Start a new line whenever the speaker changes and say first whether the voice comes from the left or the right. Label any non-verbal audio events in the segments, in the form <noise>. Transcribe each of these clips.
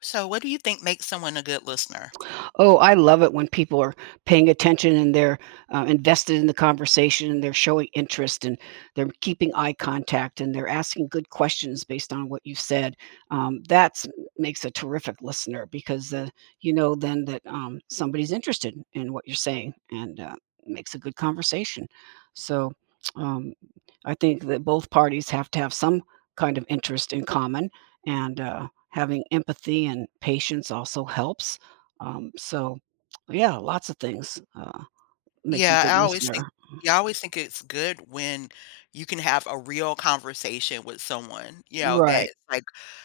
left: So, what do you think makes someone a good listener?
right: Oh, I love it when people are paying attention and they're invested in the conversation and they're showing interest and they're keeping eye contact and they're asking good questions based on what you've said. That's makes a terrific listener because, you know then that, somebody's interested in what you're saying and makes a good conversation. So, um, I think that both parties have to have some kind of interest in common and having empathy and patience also helps. Um, so, yeah, lots of things, make a
left: Yeah,
right: good
left: I always think
right: listener.
left: yeah, I always think it's good when you can have a real conversation with someone, that's
right: Right,
left: like,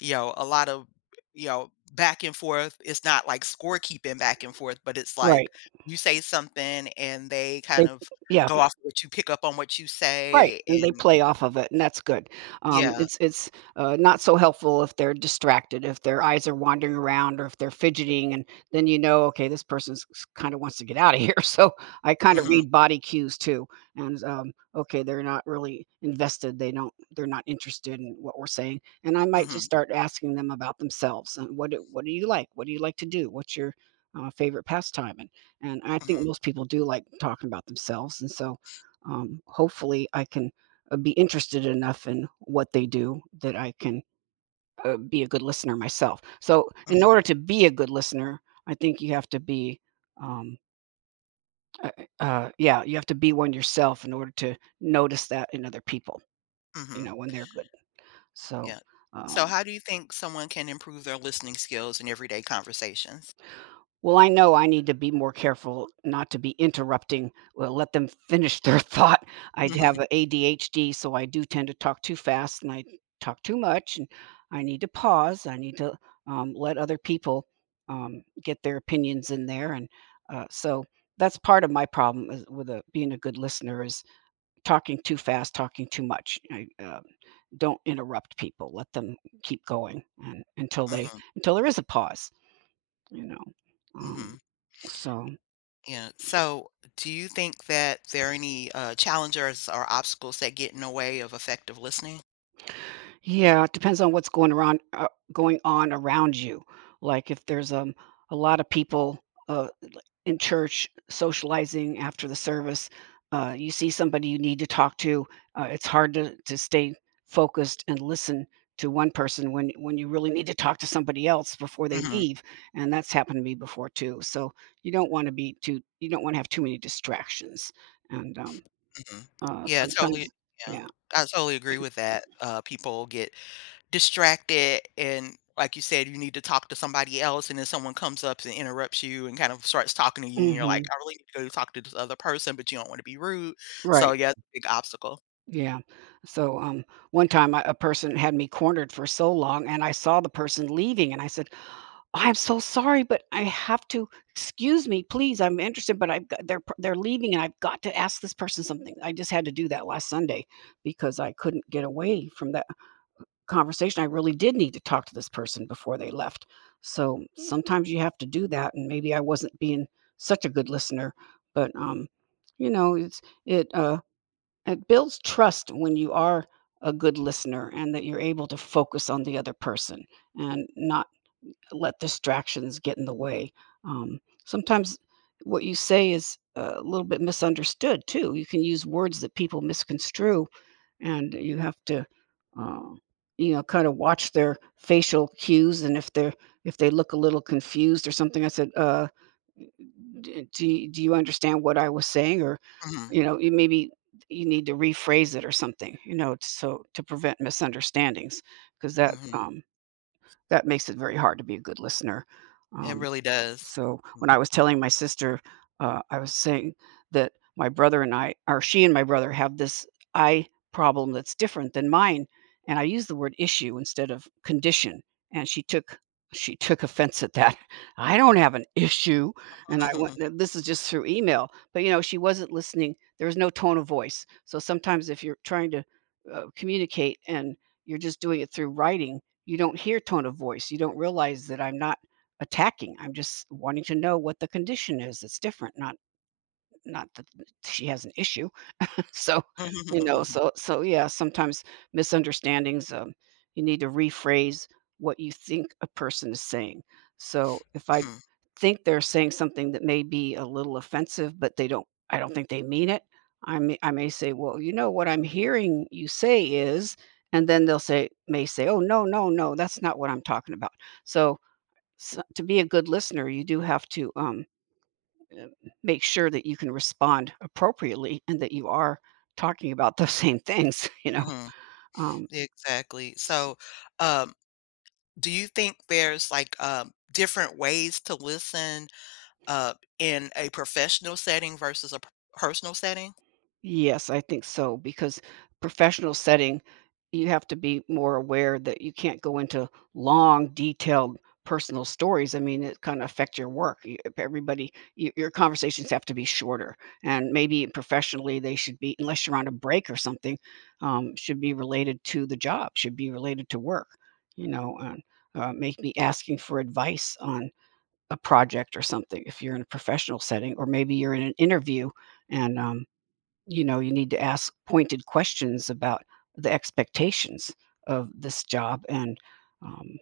left: a lot of, back and forth. It's not like scorekeeping back and forth, but it's
right: right.
left: like you say something and they kind
right: They
left: of
right: yeah,
left: go off what you pick up on what you
right: Right,
left: say
right: and they
left: and
right: play off of it, and that's good. Um,
left: yeah.
right: it's it's, uh, not so helpful if they're distracted, if their eyes are wandering around or if they're fidgeting, and then you know, "Okay, this person's kinda wants to get out of here," <laughs> so I kinda
left: Mhm.
right: read body cues too, and, okay, they're not really invested, they're not interested in what we're saying, and I might just
left: Mhm.
right: start asking them about themselves, and what do you like? What do you like to do? What's your, favorite pastime? And I think
left: Mhm.
right: most people do like talking about themselves, and so hopefully, I can be interested enough in what they do that I can be a good listener myself. So, in order
left: Mhm.
right: to be a good listener, I think you have to be, um, uh, yeah, you have to be one yourself in order to notice that in other people, you
left: Mhm.
right: know, when they're good. So,
left: Yeah. So,
right: um,
left: how do you think someone can improve their listening skills in everyday conversations?
right: Well, I know I need to be more careful not to be interrupting. Well, let them finish their <laughs> thought. I'd have
left: Mhm,
right: a ADHD, so I do tend to talk too fast and I talk too much. And I need to pause. I need to let other people get their opinions in there. And uh, so that's part of my problem is with being a good listener is talking too fast, talking too much. I don't interrupt people. Let them keep going until they
left: mhm,
right: until there is a pause. You know. Um,
left: mhm.
right: so
left: Yeah, so do you think that there are any, challengers or obstacles that get in the way of effective listening?
right: Yeah, it depends on what's going around going on around you. Like if there's a lot of people in church socializing after the service, you see somebody you need to talk to, it's hard to stay focused and listen to one person when you really need to talk to somebody else before they
left: Mhm,
right: leave, and that's happened to me before too. So you don't want to have too many distractions. And um
left: mhm.
right: uh
left: Yeah, totally
right: sometimes
left: yeah,
right: yeah.
left: I totally agree with that. People get distracted and like you said, you need to talk to somebody else and then someone comes up and interrupts you and kind of starts talking to you and you're like,
right: Mhm.
left: I really need to go talk to this other person, but you don't want to be rude. So
right: Right.
left: yeah, it's a big obstacle.
right: Yeah. So one time a person had me cornered for so long, and I saw the person leaving, and I said, "I'm so sorry, but I have to. Excuse me, please. I'm interested, but I've got, they're leaving, and I've got to ask this person something. I just had to do that last Sunday because I couldn't get away from that conversation. I really did need to talk to this person before they left. So sometimes you have to do that, and maybe I wasn't being such a good listener, but you know, it. It builds trust when you are a good listener and that you're able to focus on the other person and not let distractions get in the way. Um, Sometimes what you say is a little bit misunderstood too. You can use words that people misconstrue and you have to, uh, you know, kind of watch their facial cues, and if they look a little confused or something, I said, "D- "Do do you understand what I was saying?" Or,
left: Hmm.
right: you know, you maybe you need to rephrase it or something, you know, so to prevent misunderstandings, because
left: Hmm.
right: that makes it very hard to be a good listener.
left: It
right: um,
left: really does.
right: so,
left: Mhm.
right: when I was telling my sister, I was saying that my brother and I or she and my brother have this eye problem that's different than mine, and I used the word issue instead of condition, and she took offense at that. <laughs> "I don't have an issue," and I went and this is just through email, but, you know, she wasn't listening. There was no tone of voice. So, sometimes if you're trying to, communicate and you're just doing it through writing, you don't hear tone of voice. You don't realize that I'm not attacking. I'm just wanting to know what the condition is. It's different, not that she has an issue. <laughs> So,
left: Mhm.
right: you know,
left: Mhm.
right: so yeah, sometimes misunderstandings, you need to rephrase what you think a person is saying. So if I
left: Mhm.
right: think they're saying something that may be a little offensive, but they don't I don't think they mean it, I may say, well, you know what I'm hearing you say is, and then they'll say may say, oh no, no, no, that's not what I'm talking about. So so to be a good listener, you do have to uh, make sure that you can respond appropriately and that you are talking about <laughs> those same things, <laughs> you know.
left: <laughs>
right: Um,
left: Exactly. So, um, do you think there's like different ways to listen in a professional setting versus a personal setting?
right: Yes, I think so because professional setting, you have to be more aware that you can't go into long, detailed personal stories. I mean, it kind of affect your work. You- if Everybody, your conversations have to be shorter, and maybe professionally they should be, unless you're on a break or something, should be related to the job, should be related to work. You know, and make me asking for advice on a project or something if you're in a professional setting, or maybe you're in an interview and you know, you need to ask pointed questions about the expectations of this job and, um,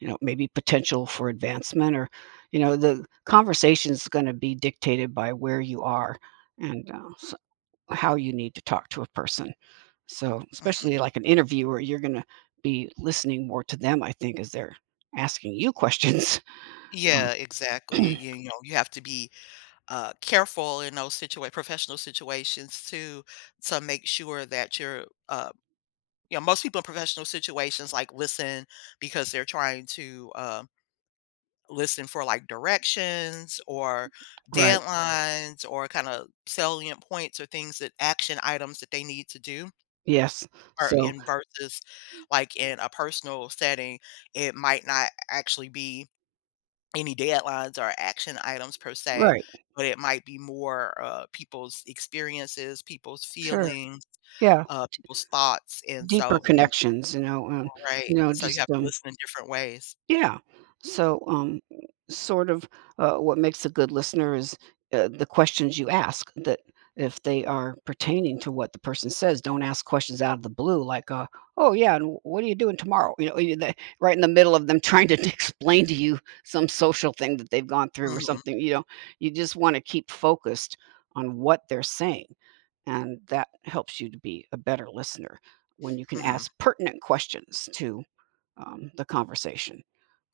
right: you know, maybe potential for advancement or, you know, the conversation is going to be dictated by where you are and s how you need to talk to a person. So,
left: Mhm.
right: especially like an interviewer, you're going to be listening more to them, I think, as they're asking you questions.
left: Yeah,
right: Mm.
left: exactly.
right: <clears throat>
left: You know, you have to be careful in those professional situations too, to make sure that you're you know, most people in professional situations like listen because they're trying to listen for like directions or
right: Right,
left: deadlines or kind of salient points or things that action items that they need to do.
right: yes.
left: Or
right: So
left: in versus like in a personal setting, it might not actually be any deadlines or action items per se,
right: right,
left: but it might be more people's experiences, people's
right: sure,
left: feelings,
right: yeah,
left: people's thoughts. And
right: deeper
left: so, you
right: connections,
left: Right,
right: you know,
left: so you have to listen in different ways.
right: Yeah. So, sort of, what makes a good listener is, the questions you ask that if they are pertaining to what the person says, don't ask questions out of the blue like, "Oh, yeah, and what are you doing tomorrow?" You know, you that right in the middle of them trying to <laughs> explain to you some social thing that they've gone through or
left: Mhm,
right: something, you know? You just wanna keep focused on what they're saying, and that helps you to be a better listener when you can
left: mhm,
right: ask pertinent questions to, the conversation.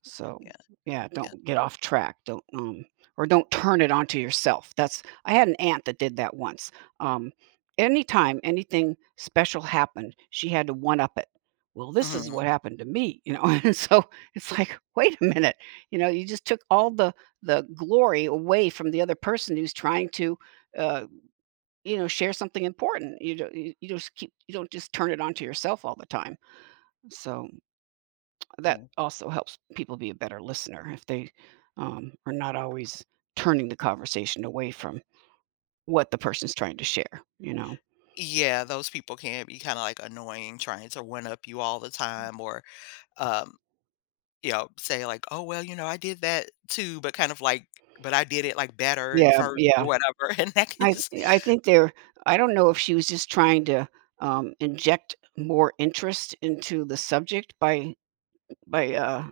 right: So,
left: yeah,
right: yeah,
left: yeah,
right: don't get off track. Don't Or don't turn it onto yourself. That's I had an aunt that did that once. Um Anytime anything special happened, she had to one up it. Well, this is
left: mhm.
right: what happened to me, you know. <laughs> And so it's like, wait a minute. You know, you just took all the glory away from the other person who's trying to uh, you know, share something important. You just keep you don't just turn it onto yourself all the time. So that
left: Mhm.
right: also helps people be a better listener if they are not always turning the conversation away from what the person's trying to share, you know.
left: Yeah, those people can be kinda, like, annoying, trying to one up you all the time or, um, you know, say, like, "Oh, well, you know, I did that too," but kind of like, "But I did it, like, better and
right: Yeah,
left: first
right: yeah,
left: or whatever," <laughs> and that can
right: i
left: just
right: th- i think they're, I don't know if she was just trying to inject more interest into the subject by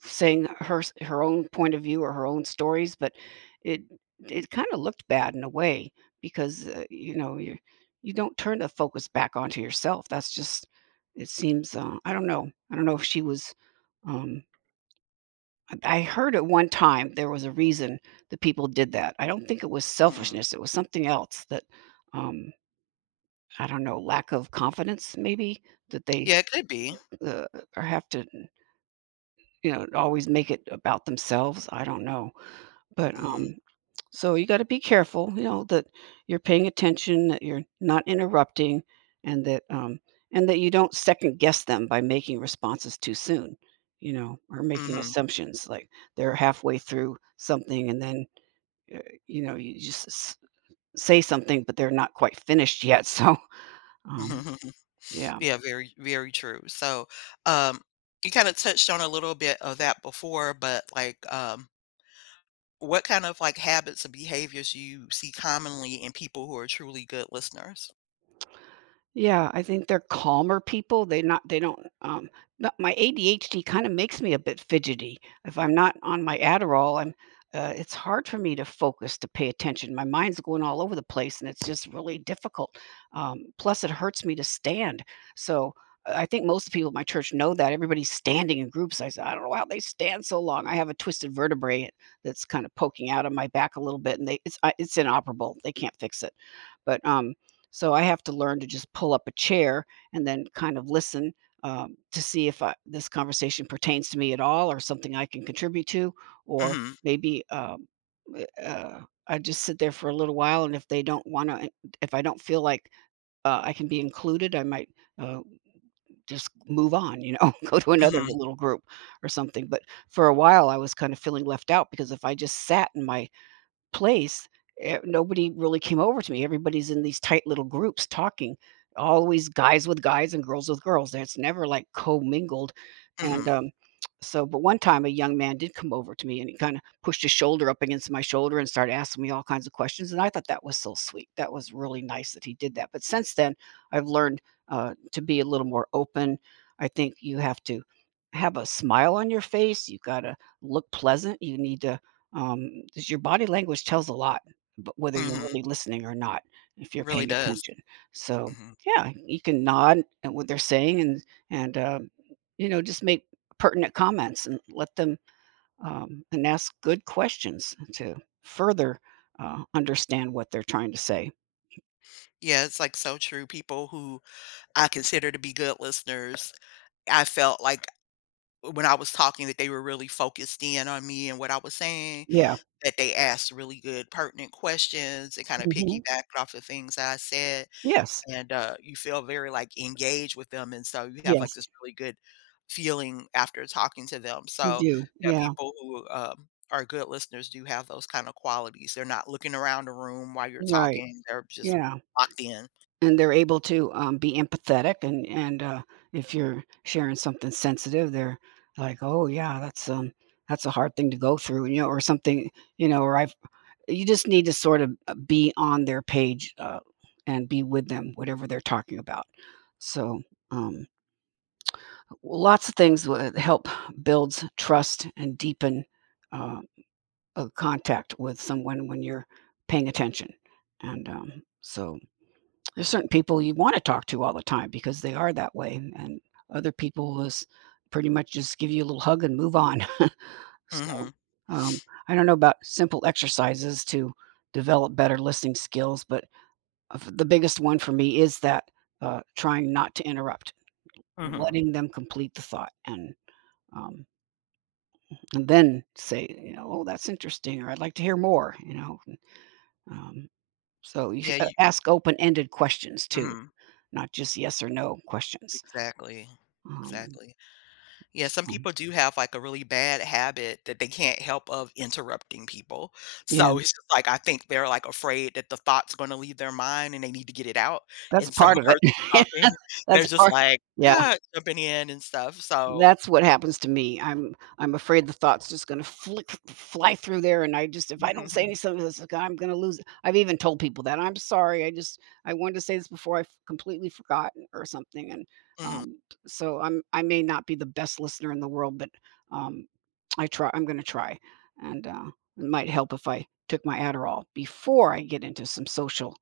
right: saying her own point of view or her own stories, but it it kinda looked bad in a way because, you know, you don't turn the focus back onto yourself. That's just it seems, I don't know. I don't know if she was, um I heard at one time there was a reason the people did that. I don't think it was
left: Mm,
right: selfishness, it was something else that, um, I don't know, lack of confidence maybe that they,
left: yeah, it could be.
right: uh, or have to, you know, always make it about themselves. I don't know, but,
left: Mhm,
right: so you got to be careful, you know, that you're paying attention, that you're not interrupting, and that um, and that you don't second guess them by making responses too soon, you know, or making
left: mhm,
right: assumptions like they're halfway through something and then uh, you know say something, but they're not quite finished yet. <laughs> So um, yeah.
left: yeah, very, very true, so, um, you kinda touched on a little bit of that before, but, like, um, what kind of, like, habits or behaviors do you see commonly in people who are truly good listeners?
right: Yeah, I think they're calmer people. They don't but my ADHD kind of makes me a bit fidgety. If I'm not on my Adderall, I'm it's hard for me to focus to pay attention. My mind's going all over the place and it's just really difficult. Plus it hurts me to stand. So I think most people at my church know that everybody's standing in groups. I said, I don't know how they stand so long. I have a twisted vertebrae that's kind of poking out of my back a little bit, and it's inoperable. They can't fix it. But so I have to learn to just pull up a chair and then kind of listen, to see if I, this conversation pertains to me at all or something I can contribute to, or
left: Mhm,
right: maybe uh, uh, I just sit there for a little while. And if they don't want to, if I don't feel like I can be included, I might uh, just move on, you know, <laughs> go to another
left: mhm,
right: little group or something. But for a while, I was kind of feeling left out because if I just sat in my place, nobody really came over to me. Everybody's in these tight little groups talking, always guys with guys and girls with girls. It's never like commingled. And
left: mhm,
right: um, but one time a young man did come over to me and he kind of pushed his shoulder up against my shoulder and started asking me all kinds of questions. And I thought that was so sweet. That was really nice that he did that. But since then, I've learned to be a little more open. I think you have to have a smile on your face. You got to look pleasant. You need to 'Cause your body language tells a lot, but whether you're
left: mhm.
right: really listening or not, if
left: It
right: you're
left: really
right: paying
left: does.
right: attention. So,
left: Mhm.
right: yeah, you can nod at what they're saying and you know, just make pertinent comments and let them, and ask good questions to further, understand what they're trying to say.
left: Yeah, it's, like, so true. People who I consider to be good listeners, I felt like when I was talking that they were really focused in on me and what I was saying,
right: Yeah.
left: that they asked really good pertinent questions and kinda
right: Mhm.
left: piggybacked off the things that I said.
right: Yes.
left: And, you feel very, like, engaged with them, and so you have, like,
right: Yes.
left: this really good feeling after talking to them,
right: You
left: so,
right: do.
left: yeah,
right: Yeah.
left: people who, are good listeners do have those kinda qualities, they're not looking around the room while you're
right: Right.
left: talking, they're just
right: Yeah.
left: locked in.
right: And they're able to, be empathetic, and if you're sharing something sensitive, they're like, "Oh, yeah, that's a hard thing to go through," you know, or something, you know, or I've you just need to sort of, be on their page, and be with them, whatever they're talking about. So, um, well, lots of things would help builds trust and deepen, uh, a contact with someone when you're paying attention, and, so there's certain people you want to talk to all the time because they are that way, and other people is pretty much just give you a little hug and move on. <laughs> So,
left: Mhm.
right: um, I don't know about simple exercises to develop better listening skills, but of the biggest one for me is that trying not to interrupt,
left: Mhm.
right: letting them complete the thought, um, and then say, you know, oh, that's interesting, or I'd like to hear more. Um, so you s-
left: Yeah,
right: uh,
left: you
right: ask open-ended questions too,
left: Mhm.
right: not just yes or no questions.
left: Exactly.
right: Um,
left: Exactly. Yeah, some
right: So,
left: people do have, like, a really bad habit that they can't help of interrupting people.
right: yeah,
left: So, it's just like, I think they're, like, afraid that the thought's gonna leave their mind and they need to get it out,
right: that's
left: and so <laughs>
right: part
left: a
right: of
left: person's
right: it.
left: talking, <laughs>
right: <laughs>
left: and they're
right: That's
left: just
right: part
left: like,
right: Yeah,
left: "Ah," jumping in and stuff, so
right: that's what happens to me. I'm afraid the thought's just gonna flick fly through there, and I just if I don't say
left: <laughs>
right: anything, this it's like, I'm gonna lose it. I've even told people that, "I'm sorry, I wanted to say this before I f completely forgot," or something, and,
left: Mhm, mhm,
right: um, so I'm I may not be the best listener in the world, but, um, I'm gonna try, and, it might help if I took my Adderall before I get into some social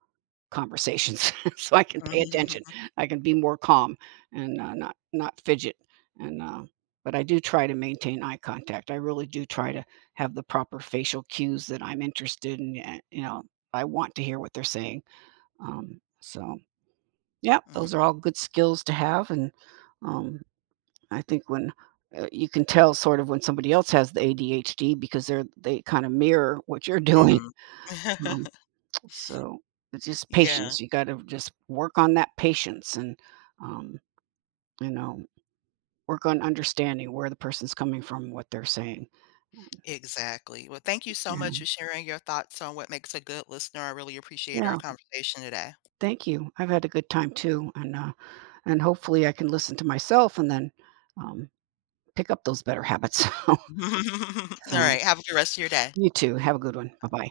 right: Conversations, <laughs> so I can pay attention.
left: mhm,
right: I can be more calm and, not fidget, and, uh but I do try to maintain eye contact. I really do try to have the proper facial cues that I'm interested in, and, you know, I want to hear what they're saying. Um, so, yeah,
left: mhm.
right: those are all good skills to have, and, um, I think when, you can tell sort of when somebody else has the ADHD because they kinda mirror what you're <laughs> doing. Um
left: <laughs>
right: so it's just
left: Yeah,
right: patience. You got to just work on that patience and, um, you know, work on understanding where the person's coming from, what they're saying. Um,
left: exactly. Well, thank you so
right: Yeah.
left: much for sharing your thoughts on what makes a good listener, I really appreciate our
right: Yeah.
left: conversation today.
right: Thank you. I've had a good time too. And hopefully I can listen to myself and then um, pick up those better habits. <laughs>
left: <laughs>
right: So
left: Alright, have a good rest of your day.
right: you too. Have a good one. Bye bye.